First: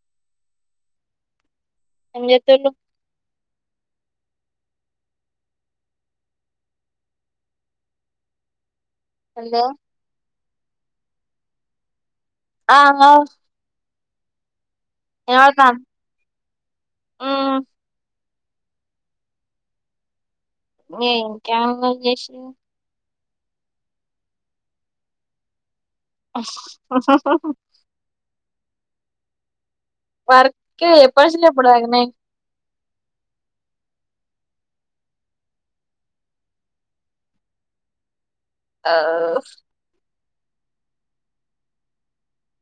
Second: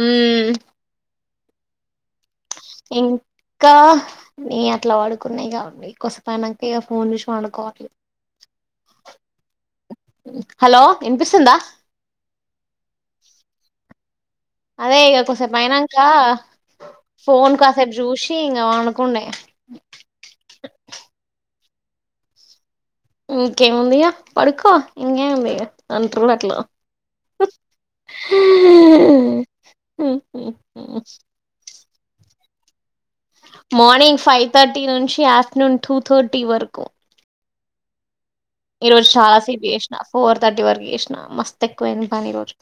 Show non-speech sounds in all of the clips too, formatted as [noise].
ఉం Enz ఇంకా నీ అట్లా పడుకున్నా ఇగ నీ కొసేపానంక ఇగ ఫోన్ చూసి పడుకోవాలి హలో వినిపిస్తుందా ఆ అ అదే ఇక కొసేపైనంక ఫోన్ మ్మ్ కాసేపు చూసి చూసి ఇంగానుకుండే ఏ ఇంకానుచేశే ఇంకే ఉంది ఇగ పడుకో ఇంకెం ఉంది ఇగ అంటరు అట్లా వర్క ఎప్పనుంచిల్లి ఎప్పడిదాకనే మార్నింగ్ ఫైవ్ థర్టీ నుంచి ఆఫ్టర్నూన్ టూ థర్టీ వరకు ఈ రోజు చాలా సేపు చేసిన ఫోర్ తర్టీ వరకు చెసినా మస్త ఎక్కువైంది పనీ ఈ రోజు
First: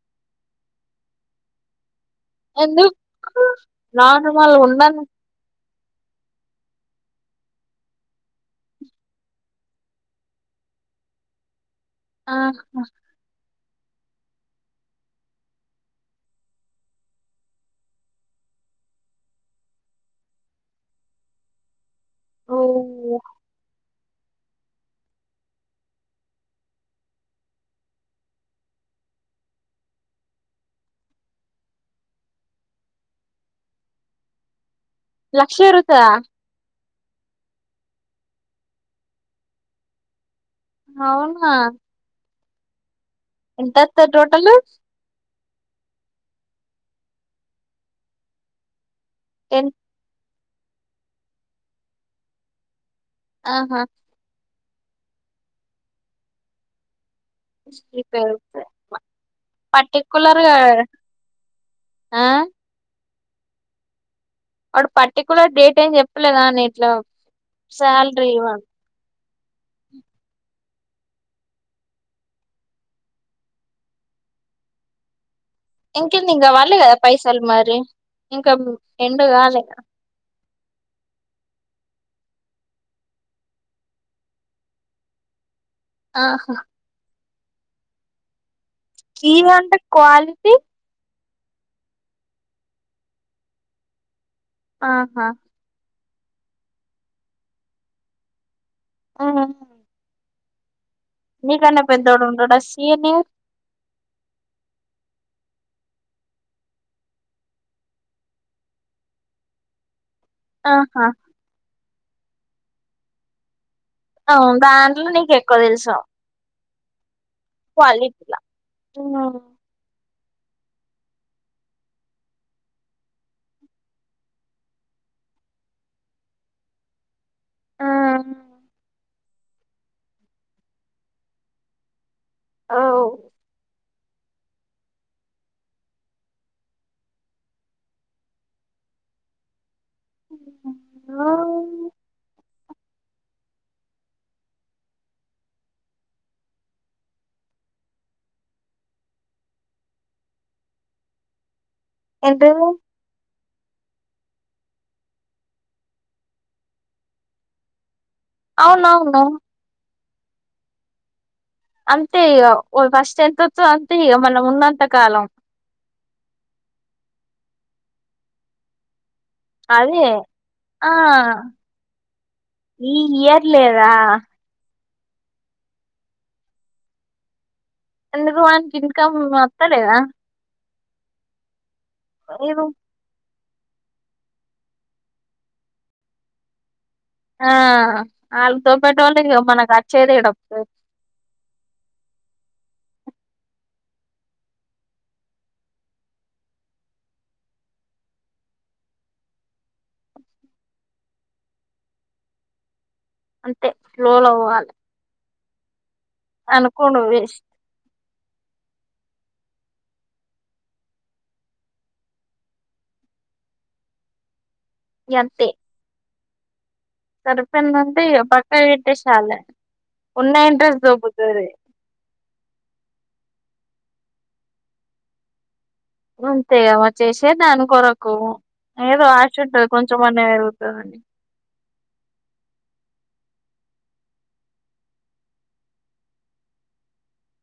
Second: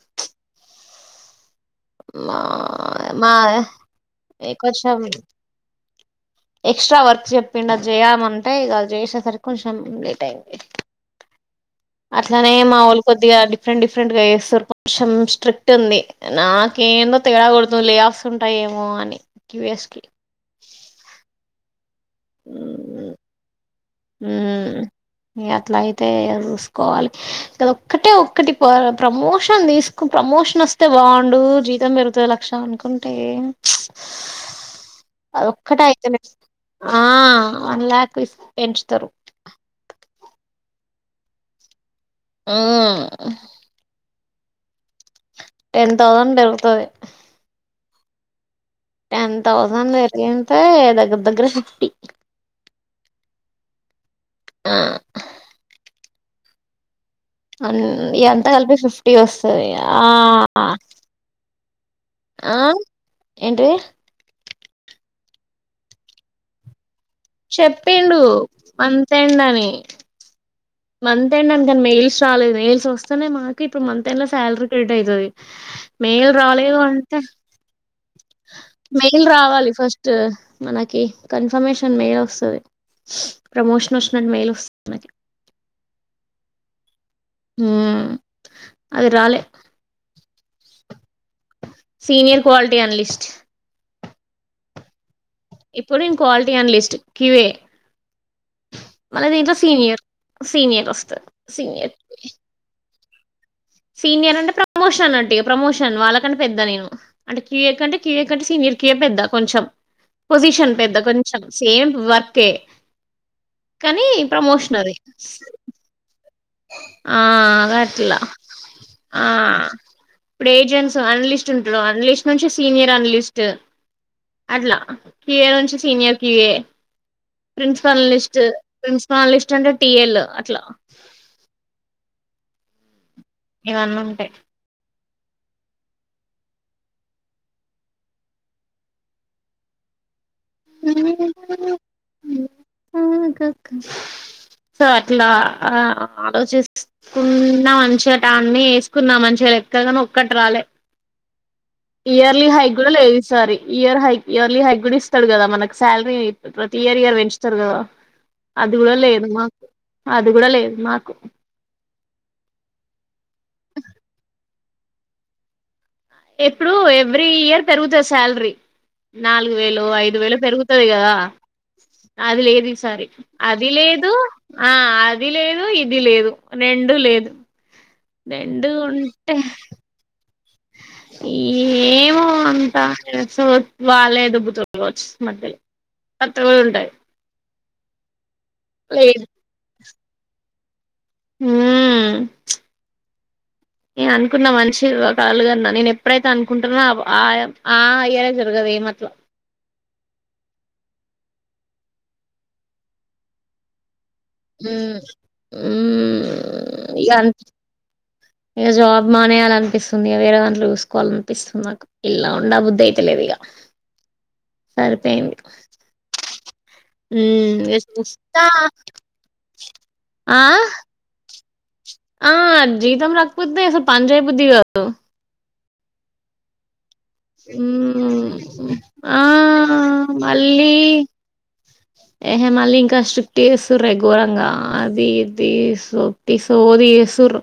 మా మా ఎందుకు ఇగ నార్మల్ కొంచెం ఉన్నాను ఎక్స్ట్రా వర్క్ చెప్పిం అది చేయమంటే ఇక చేసేసరికి కొంచెం లేట్ అయింది అట్లనే మా ఆహా ఓళ్లు కొద్దిగా డిఫరెంట్ డిఫరెంట్గా చేస్తారు కొంచెం స్ట్రిక్ట్ ఉంది నాకు ఏందో తిగడాకూడదు లే ఆఫ్స్ ఉంటాయ ఏమో అని క్యవిఎస్ కి ఓ ఉమ్ ఉ అట్లా అయితే చూసుకోవాలి కద ఒక్కటే ఒక్కటి ప్రమోషన్ తీసుకు ప్రమోషన్ వస్తే బాగుండు జీతం పెరుగుతుంది లక్ష అనుకుంటే లక్ష అదొక్కటే పైరుతా అయితలేదు ఆ వన్ ల్యాక్ ఇస్త పెంచుతారు అవునా ఆ అంతత్తయ్ ట్రో హలో టెన్ థౌసండ్ పెరుగుతది టెన్ తౌసండ్ పెరిగిన్ అ ఏదగ్గర దగ్గర టి ఆహా ఆ అ ఎంతా పెరుగుతది కలిపి ఫిఫ్టీ వస్తుంది ఆ పర్టిక్యులర్ గా ఆ ఏంటిది అడు పర్టికులర్ డేట్ ఏం చెప్పలేదాని ఇట్లా చెప్పిండు శాలరీ మంతెండని మంత్ ఎండ్ అని కానీ మెయిల్స్ రాలేదు మెయిల్స్ వస్తేనే మాకు ఇప్పుడు మంత్ ఎండ్ లో శాలరీ క్రెట్ అవుతుంది ఇంకేంది ఇంకా వర్లే కదా పైసలు మరి ఇంకా మెయిల్ ఎండు కాలే రావాలి ఫస్ట్ మనకి కన్ఫర్మేషన్ మెయిల్ వస్తుంది ప్రమోషన్ వచ్చినట్టు మెయిల్ వస్తుంది మనకి ఆహా ఉమ్ ఈ మంత్ కి క్యూ సీనియర్ క్వాలిటీ అనలిస్ట్ ఆహా డిన్ క్వాలిటీ అనాలస్ట్ క్యుఎ మన దైతే సీనియర్ సీనియర్ వస్తు మీ కన్న పెద్దోలుంటార సీని సీనియర్ అంటే ప్రమోషన్ అంటటు ప్రమోషన్ వాళ్ళకంటే పెద్దా నేను అంటే క్యూఏ కంటే క్యూఏ కంటే సీనియర్ క్యూఏ పెద్దా కొంచెం పొజిషన్ పెద్ద ఆహా కొంచెం సేమ్ వర్కే కానీ అ ప్రమోషన్ అది దాంట్లో నీకు ఎక్కువ తెలుసా ఆ గట్ల ఆ ఇప్పుడు ఏజెంట్స్ అనలిస్ట్ ఉంటాడు అనలిస్ట్ నుంచి సీనియర్ అనలిస్ట్ అట్లా క్యూఏ నుంచి senior QA principal analyst prince call list అంటే టీఎల్ అట్లా అవు ఇవన్నుంటయ్ ఆ ఇంకొక సో అట్లా ఆ ఆలోచిస్తుకున్న మంచిగా టాన్ని ఏసుకున్నా మంచిగా ఎక్కగని ఒక్కటి రాలే ఇయర్లీ ఏంటిది హైక్ కూడా లేదు ఈ సారి ఇయర్ హై ఇయర్లీ హైక్ గుడ ఇస్తడు కదా మనకు శాలరీ ప్రతి ఇయర్ ఇయర్ పెంచుతారు కదా అది కూడాలే అవునవును ఏదమా అది కూడా లేదు నాకు అంతే ఇక ఫస్ట్ ఎంత వతదో అంతే ఇక మనం ఉన్నంతకాలం ఎప్పుడు ఎవ్రీ ఇయర్ పెరుగుతది శాలరీ నాలుగు వేలు అదే ఐదు వేలు పెరుగుతది ఆ కదా అది లేదు ఈ ఈసారి ఇయర్ అది లేదా లేదు ఆ అది లేదు ఇది లేదు రెండు లేదు అందున్ ఆన్ ఇన్కమ్ అతలేద ఈ ఏమో లేదు అంత టె సో వాళ్ళే దుబ్బు తలుకావచ్చు మధ్యలో అతూ ఉంటాయ్ ఆ ఆళ్ తోపేటోల్ ఇగ మనకు అ చేదేడప్ ఏ ఊ నేను అనుకున్నా మనిషి ఒక అలుగన్నా నేను ఎప్పుడైతే అనుకుంటనో అబ ఆయ ఆ ఇయరే జరగదు ఏమట్ల అంతే ఊ ఉ అనుకో నువే ఇక జాబ్ మానేయాలి అనిపిస్తుంది ఇగ వేరే దాంట్లో చూసుకోవాల అనిపిస్తుంది నాకు ఇల్ల ఉండ బుద్ధి అయితలేదు ఇగ సరిపోయింది హ్మ్ సర్పేన్ దంటే ఇగ చూస్తా పక్కా పెడ్ట్టేశాలే ఉన్న ఆ ఇంట్రెస్ దొబ్బుతది ఆ జీతం రాక్తెపోతె అసల్ పన్ జేయ బుద్ది గాదు అంతేగా మరి చేసేది అని కొరకు మ్మ్ ఏదో ఆ ఆశ ఉంటదు కొంచెంమన్న మళ్ళీ ఏరుగుతదని కన్ స్ట్రక్ట్ ఏసురే గోరంగా అది ఇది సుటి సోది చేసురు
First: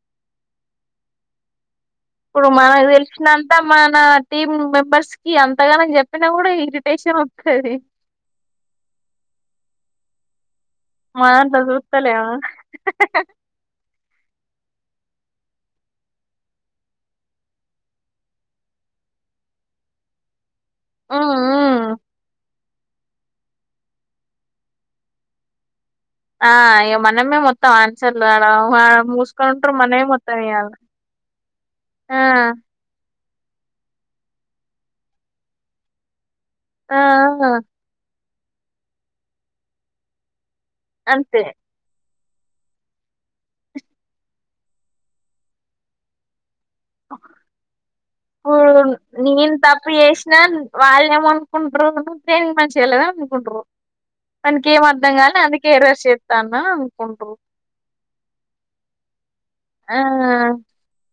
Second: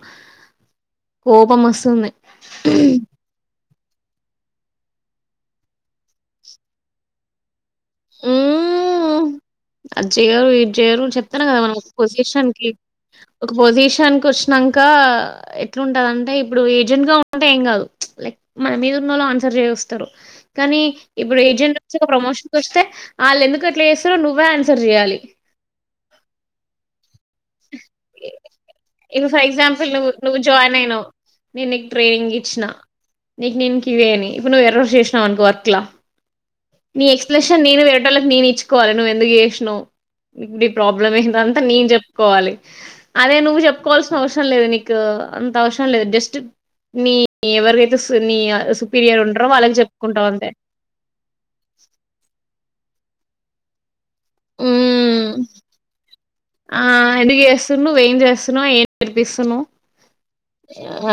కోపం వస్ ఇప్పుడు మనం తెలిషి నం అ మన టీమ్ మెంబర్స్ కి అంతగానం చెప్పినా కూడా ఇరిటేషన్ ఒస్తది మ్ అజికారు ఇ జరు చెప్తాన మనంత కదా మనం ఒక చూత్తలేమా పొజిషన్ కి ఒక పొజిషన్ కి వచ్చ నంకా ఎట్లాంటది అంటే ఇప్పుడు ఏజెంట్ గా ఉంటే ఏం కాదు లైక్ మన మీద ఉన్నోళ్ళు ఆన్సర్ చేస్తారు కనీ ఉ ఇప్పుడు ఏజెంట్ ఉ ప్రమోషన్ ఒస్త ఆళ్ళు ఎందుకు ఎట్లా చేస్తారు నువ్వు వ్వె ఆన్సర్ చేయాలి ఆ ఇవ మ మనమే మొత్తం ఆన్సర్లు వాడ ఇప్పుడు ఫర్ మూసుకొనుంట్రు ఎగ్జాంపుల్ మనమే నువ్వు మొత్తం నువ్వు జాయిన్ ఇయ్యాలి అయినావు నేను నీకు ఆ ట్రైనింగ్ ఇచ్చిన నీకు నేనుకివేనిక ఇప్పు నువ్వు ఎర్రర్స్ చేసినావు అట్ల ఆ నీ ఆ ఎక్స్ప్లెషన్ నేను వేరేటోలక్ నేను ఇచ్చుకోవాలి నువ్వ్ ఎందుకు చేశ్నవ్ ని ప్రాబ్లమ్ అంతే ఏందంటె నేన్ చెప్ కోవాలి అదే నువ్వు చెప్పుకోవాల్సిన అవసరం లేదు నీకు అంత అవసరం లేదు జస్ట్ నీ ఎవరికైతే సు- నీ ఇప్పుడు సుపీరియర్ ఉంటారో నేను వాళ్ళకి తప్పు చెప్పుకుంటావు చేసినా అంతే వాళ్ళ ఏమ అనుకుంట్ర నేను మంచి చేలే నుకుంట్రు ఉం చేత్తాన్నా ఆ అనుకుంట్రు ఎదిగ చేస్తు నువ్వు ఏం చేస్తున్నావు్ ఏం నేర్పిస్తున్నా్ ఆ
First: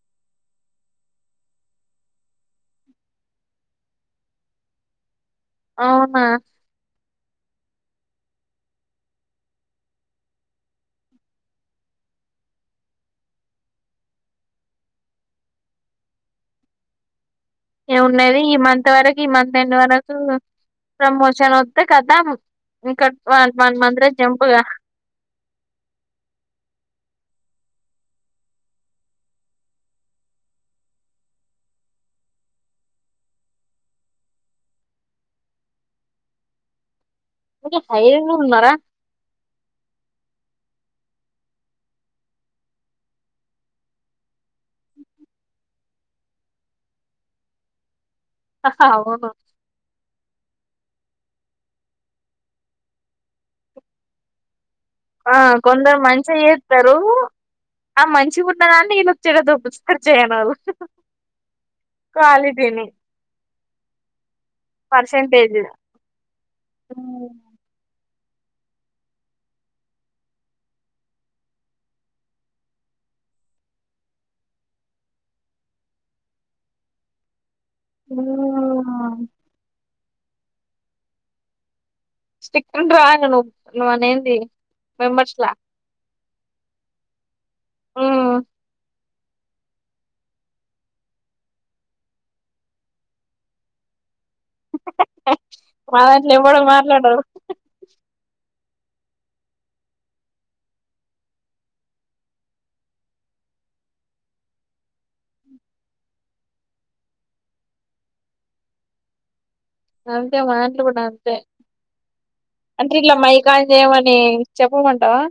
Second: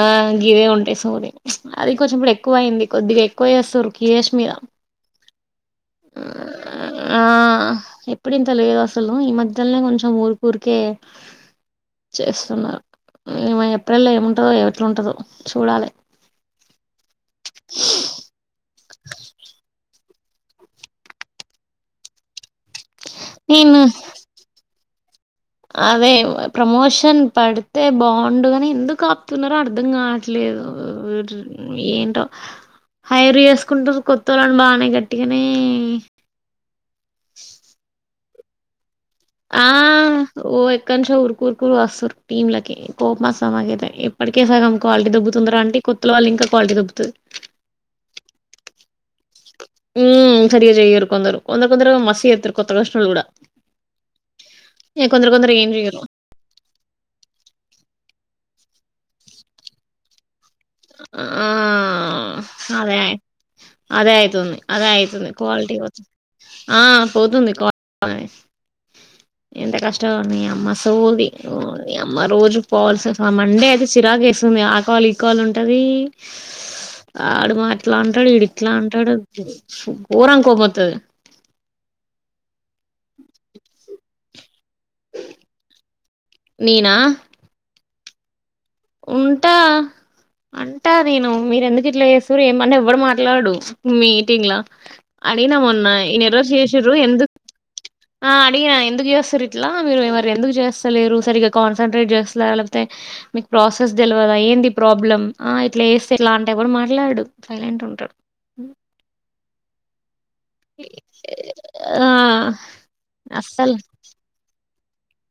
ఆ గివే ఉంటయి సోది అది కొంచెం ఇప్పుడు ఎక్కువ అయింది కొద్దిగా ఎక్కువ చేేస్తారు కియష్ మీద అవునా ఆ ఎప్పుడు ఇంత లేదు అసలు ఈ మధ్యల్నే కొంచెం ఊరుకఊరికే చేస్తున్నారు ఎప్రిల్లో ఏముంటందో ఎట్లా ఉంటదో చూడాలి ఏమున్నది ఈ మంత్ వరకి మంతెండ్ మనకు ప్రమోషన్ ఒత్తె కతం ఇంకా వాళ్లు వన్ నేను మంత్ రే జంపుగా అదే ప్రమోషన్ పడితే బాగుండుగాని ఎందుకు ఆపుతున్నారో అర్ధం కావట్లేదు ఏంటో హైర్ చేసుకుంటారు కొత్తోల్లని బానే గట్టిగానే కొంచెం హైయ్య ఉన్నారా ఆ ఓ ఎక్క నుంచో ఉరుకురుకురు వస్తారు టీంలకి కోపం వస్తాది మాకైతే ఇప్పటికే సగం క్వాలిటీ దొబ్బుతుందిర అంటే కొత్తల వాళ్ళు ఇంకా క్వాలిటీ దొబ్బుతది ఓ ఊ సరిగా చేయరు కొందరు తొందరుతొందరుగ మస్తు చేత్తారు కొత్తగా వచ్చనొళ్లు కూడా ఆ కొందరు మంచిగ చేత్తారు ఆ మంచిగా ఉన్నదాన్ని వీళ్లు లొచ్చి చెడ దొబ్బుతారు చేయనోళ్లు ఆ అదే అదే అయితుంది అదే అయితుంది పర్సంటేజ్ క్వాలిటీ [inaudible] ఆ పోతుంది క్వాల అని ఎంత కష్టం మీ అమ్మ సోది మీ అమ్మ రోజు పోవాల్స [inaudible] ఆ మండే అయితే చిరాక వేస్తుంది ఆ కాలు ఈ కాలు అం ఉంటది ఆడ మా ఇట్లా అంటాడు ఇడు ఇట్లా అంటాడు ఊరం కోపోతుదు స్ రాంగ్ నువ్వు నువ్వు ఏంది నినా ఉంటా అంటా నేను మీర ఎందుకు ఇట్లా చేస్తరు ఏమన్నా ఎవ్వడు మాట్లాడు మీ టింగ్ లా అడిగినా మోనా మా ఇనా దాంట్లో ఎధో ఎవడు చేయిన్రు మాట్లాడరు ఎందు ఆ అడిగిన ఎందుకు చేస్తారు ఇట్లా మీరు మరి ఎందుకు చేస్తలేరు సరిగ్గా కాన్సన్ట్రేట్ చేస్తారా లేకపోతే ప్రాసెస్ తెల్వదా ఏంది ప్రాబ్లమ్ ఆ ఇట్లా ఏస్తే ఎట్లా అంటే కూడా మాట్లాడ్డు సైలెంట్ ఉంటాడు అంతే మా దాంట్లో కూడా అంతే ఆ అంటే ఇట్లా మై కాల్ అస్సలు చేయమని చెప్ పోమంటావా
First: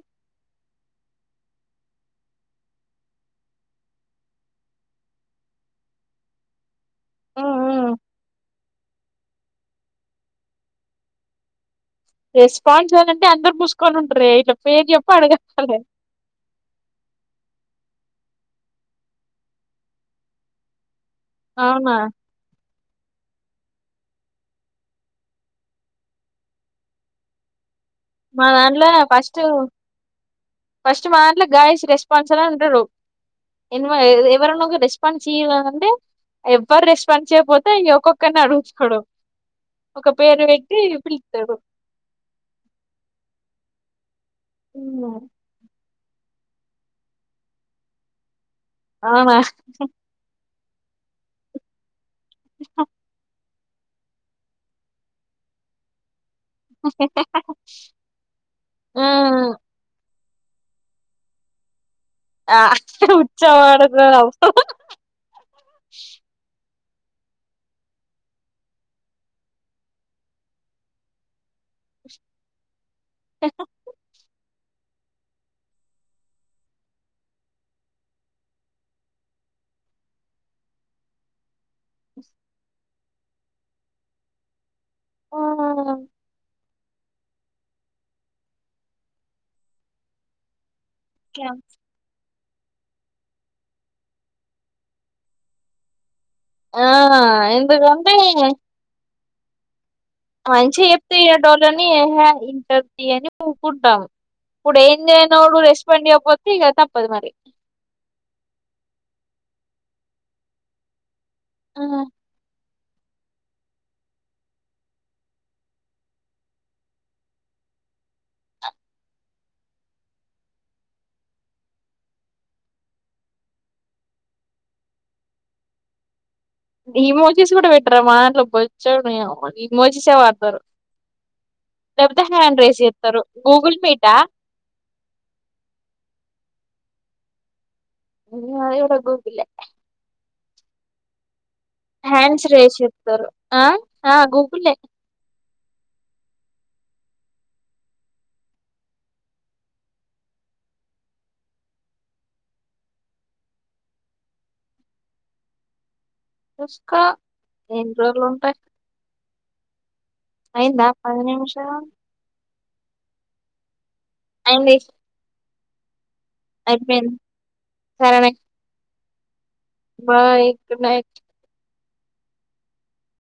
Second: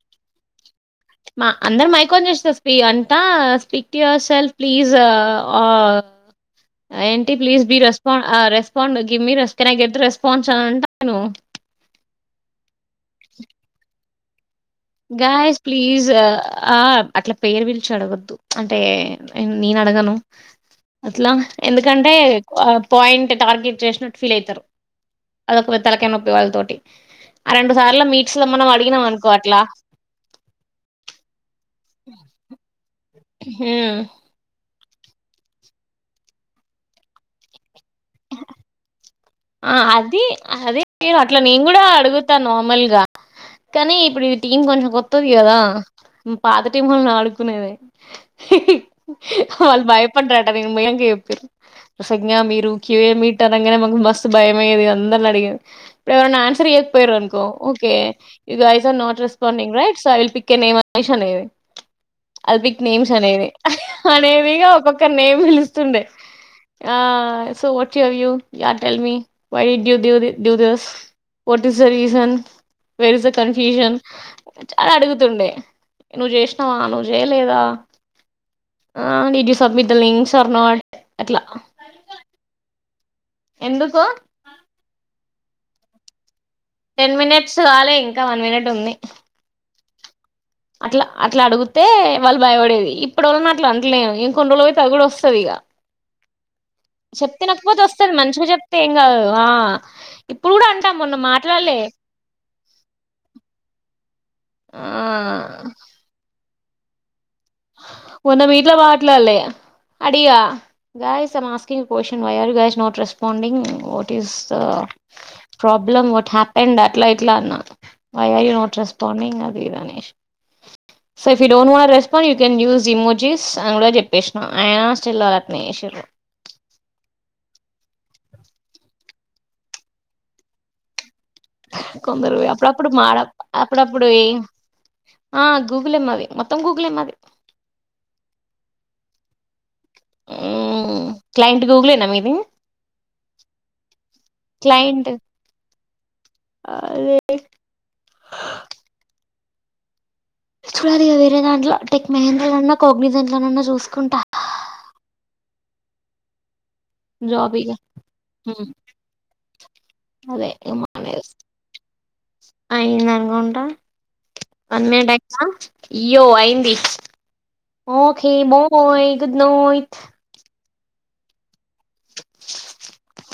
మా అందరు మైకోన్ చేస్తారు స్పీ అంతా speak to yourself please ఏంటి please be respond respond give me నాతే రెస్పాండ్ంట నేను రెస్పాన్స్ ఏాలంటే అందరు మూసుకొని ఉం రే గాయస్ ప్లీజ్ ఆ అట్లా పేరు పిలిచి అడగోధు అంటే నేను అడగను అట్లా అవునా ఎందుకంటే ఆ పాయింట్ టార్గెట్ చేసినట్టు ఫీల్ అవుతారు అదొక తలక నొప్పి వాళ్ళ తటి ఆ రెండు సార్ల మీట్స్ లో మా మనం దాంట్లో అడిగినం అనుకో ఫస్ట్ అట్లా ఫస్ట్ మా ఇట్లా గాయస్ రెస్పాన్స్ అలా ఉంటారు ఎమ్ హ్మ్. ఎవరు కారు రెస్పాండ్ చేయంటే ఎవరు రెస్పాండ్ చేయపో ఆ ఒక అది పేరు పెట్టి అదే అట్లా పిలుస్తాడు నేను కూడా అడుగుతాను నార్మల్గా కనీ ఇప్పుడు టీం కొంచెం కొత్తది కదా ఉమ్ పాత టీమ్ వాలని ఆడుకునేద ఆ మా మంగయ వప్పురు ప్రసంగ మీరుూకియే మీ ఇంటర్ అనెగాన్ మాకు మస్త భయమేదు అంద అడిగ ఆన్సర్ ఏకు పోయను ఓకే ఇది ఐస్ నాట్ ఆ రెస్పాంంగ్ రైట్ సో ల్ పక్ కనే మషానే ఆ అల్పిిక్ నేమ్స్ అనేది ఉచ్చవాడకు అనేదిగా ఒక్కొక్క నేమ్ పిలుస్తుండే సో వట్ హ ట దస్ వ is the reason where is the confusion చాలా అడుగుతుండే నువ్వు చేసినావా నువ్వు చేయలేదా ఆ నీ జ్యూసమిద్దల్నింగ్ సర్న అట్లా ఎందుకు ఆ టెన్ మినిట్స్ వాాలి ఇంకా వన్ మినిట్ ఉంది అట్లా అట్లా అడిగితే వాళ్ళు భయపడేది ఇప్పటి వళ్ళన అట్లా అంటలేను ఇంకొన్ని రోళు పోయి తది కూడా వస్తుది ఇక ఆ చెప్తేనకపోతే ఎందుకంటే వస్తుంది మంచిగా చెప్తే ఎమ్ కధు ఆ ఇప్పుడు కూడా మంచిగా అంటాం మొన్న చెప్త్యా మాట్లాడలే ఎనెటోలన్ ఏహే ఇంటర్ అని ఊకుంటాం ఇప్పుడు ఆ ఏంనడు రెస్పాండ్ అయపోతు ఇగ తప్పదు మరి ఉన్న మీీట్ల బట్లాాలే అడిగా గా మాస్కింగ్ కోన్ వగా న ర యూ కెన్ యూస్్ ఇమోజెస్ అని కూడా చెప్పేసినాం ఆయన స్టిల్ ఈమోజీస్ కూడా పెట్టరా మాంట్లు బొచ్చాన్నా ఇమోజీసే వాడతారు లేకపోతే కొందరు హ్యాండ్ రేస్ అప్పుడప్పుడు మాడ చేస్తారు గూగుల్ అప్పుడప్పుడు మీటా ఆ గూగుల్ ఏమది మొత్తం గూగుల్ ఏమది ఇవడ పోవలే ఓ హ్యాండ్స్ రేస్ చెప్తారు ఆ గూగుల్ క్లయింట్ అదే చూడాలి ఇక వేరే దాంట్లో టెక్ మహేంద్రలన్నా కోగ్నీ దాంట్లోనన్నా చూసుకుంటా అస్ ఇకా జాబ్ ఇక ఎన్ని రోజులు ఉంటాయి ఉమ్, అదే అయిందా పది నిమిషం అయింద అనుగాంట అయింది పన్నెడుయి ఇయో అయింది అయిపోయింది సరే నెక్స్ట్ నయ బాయ్ గుడ్ నైట్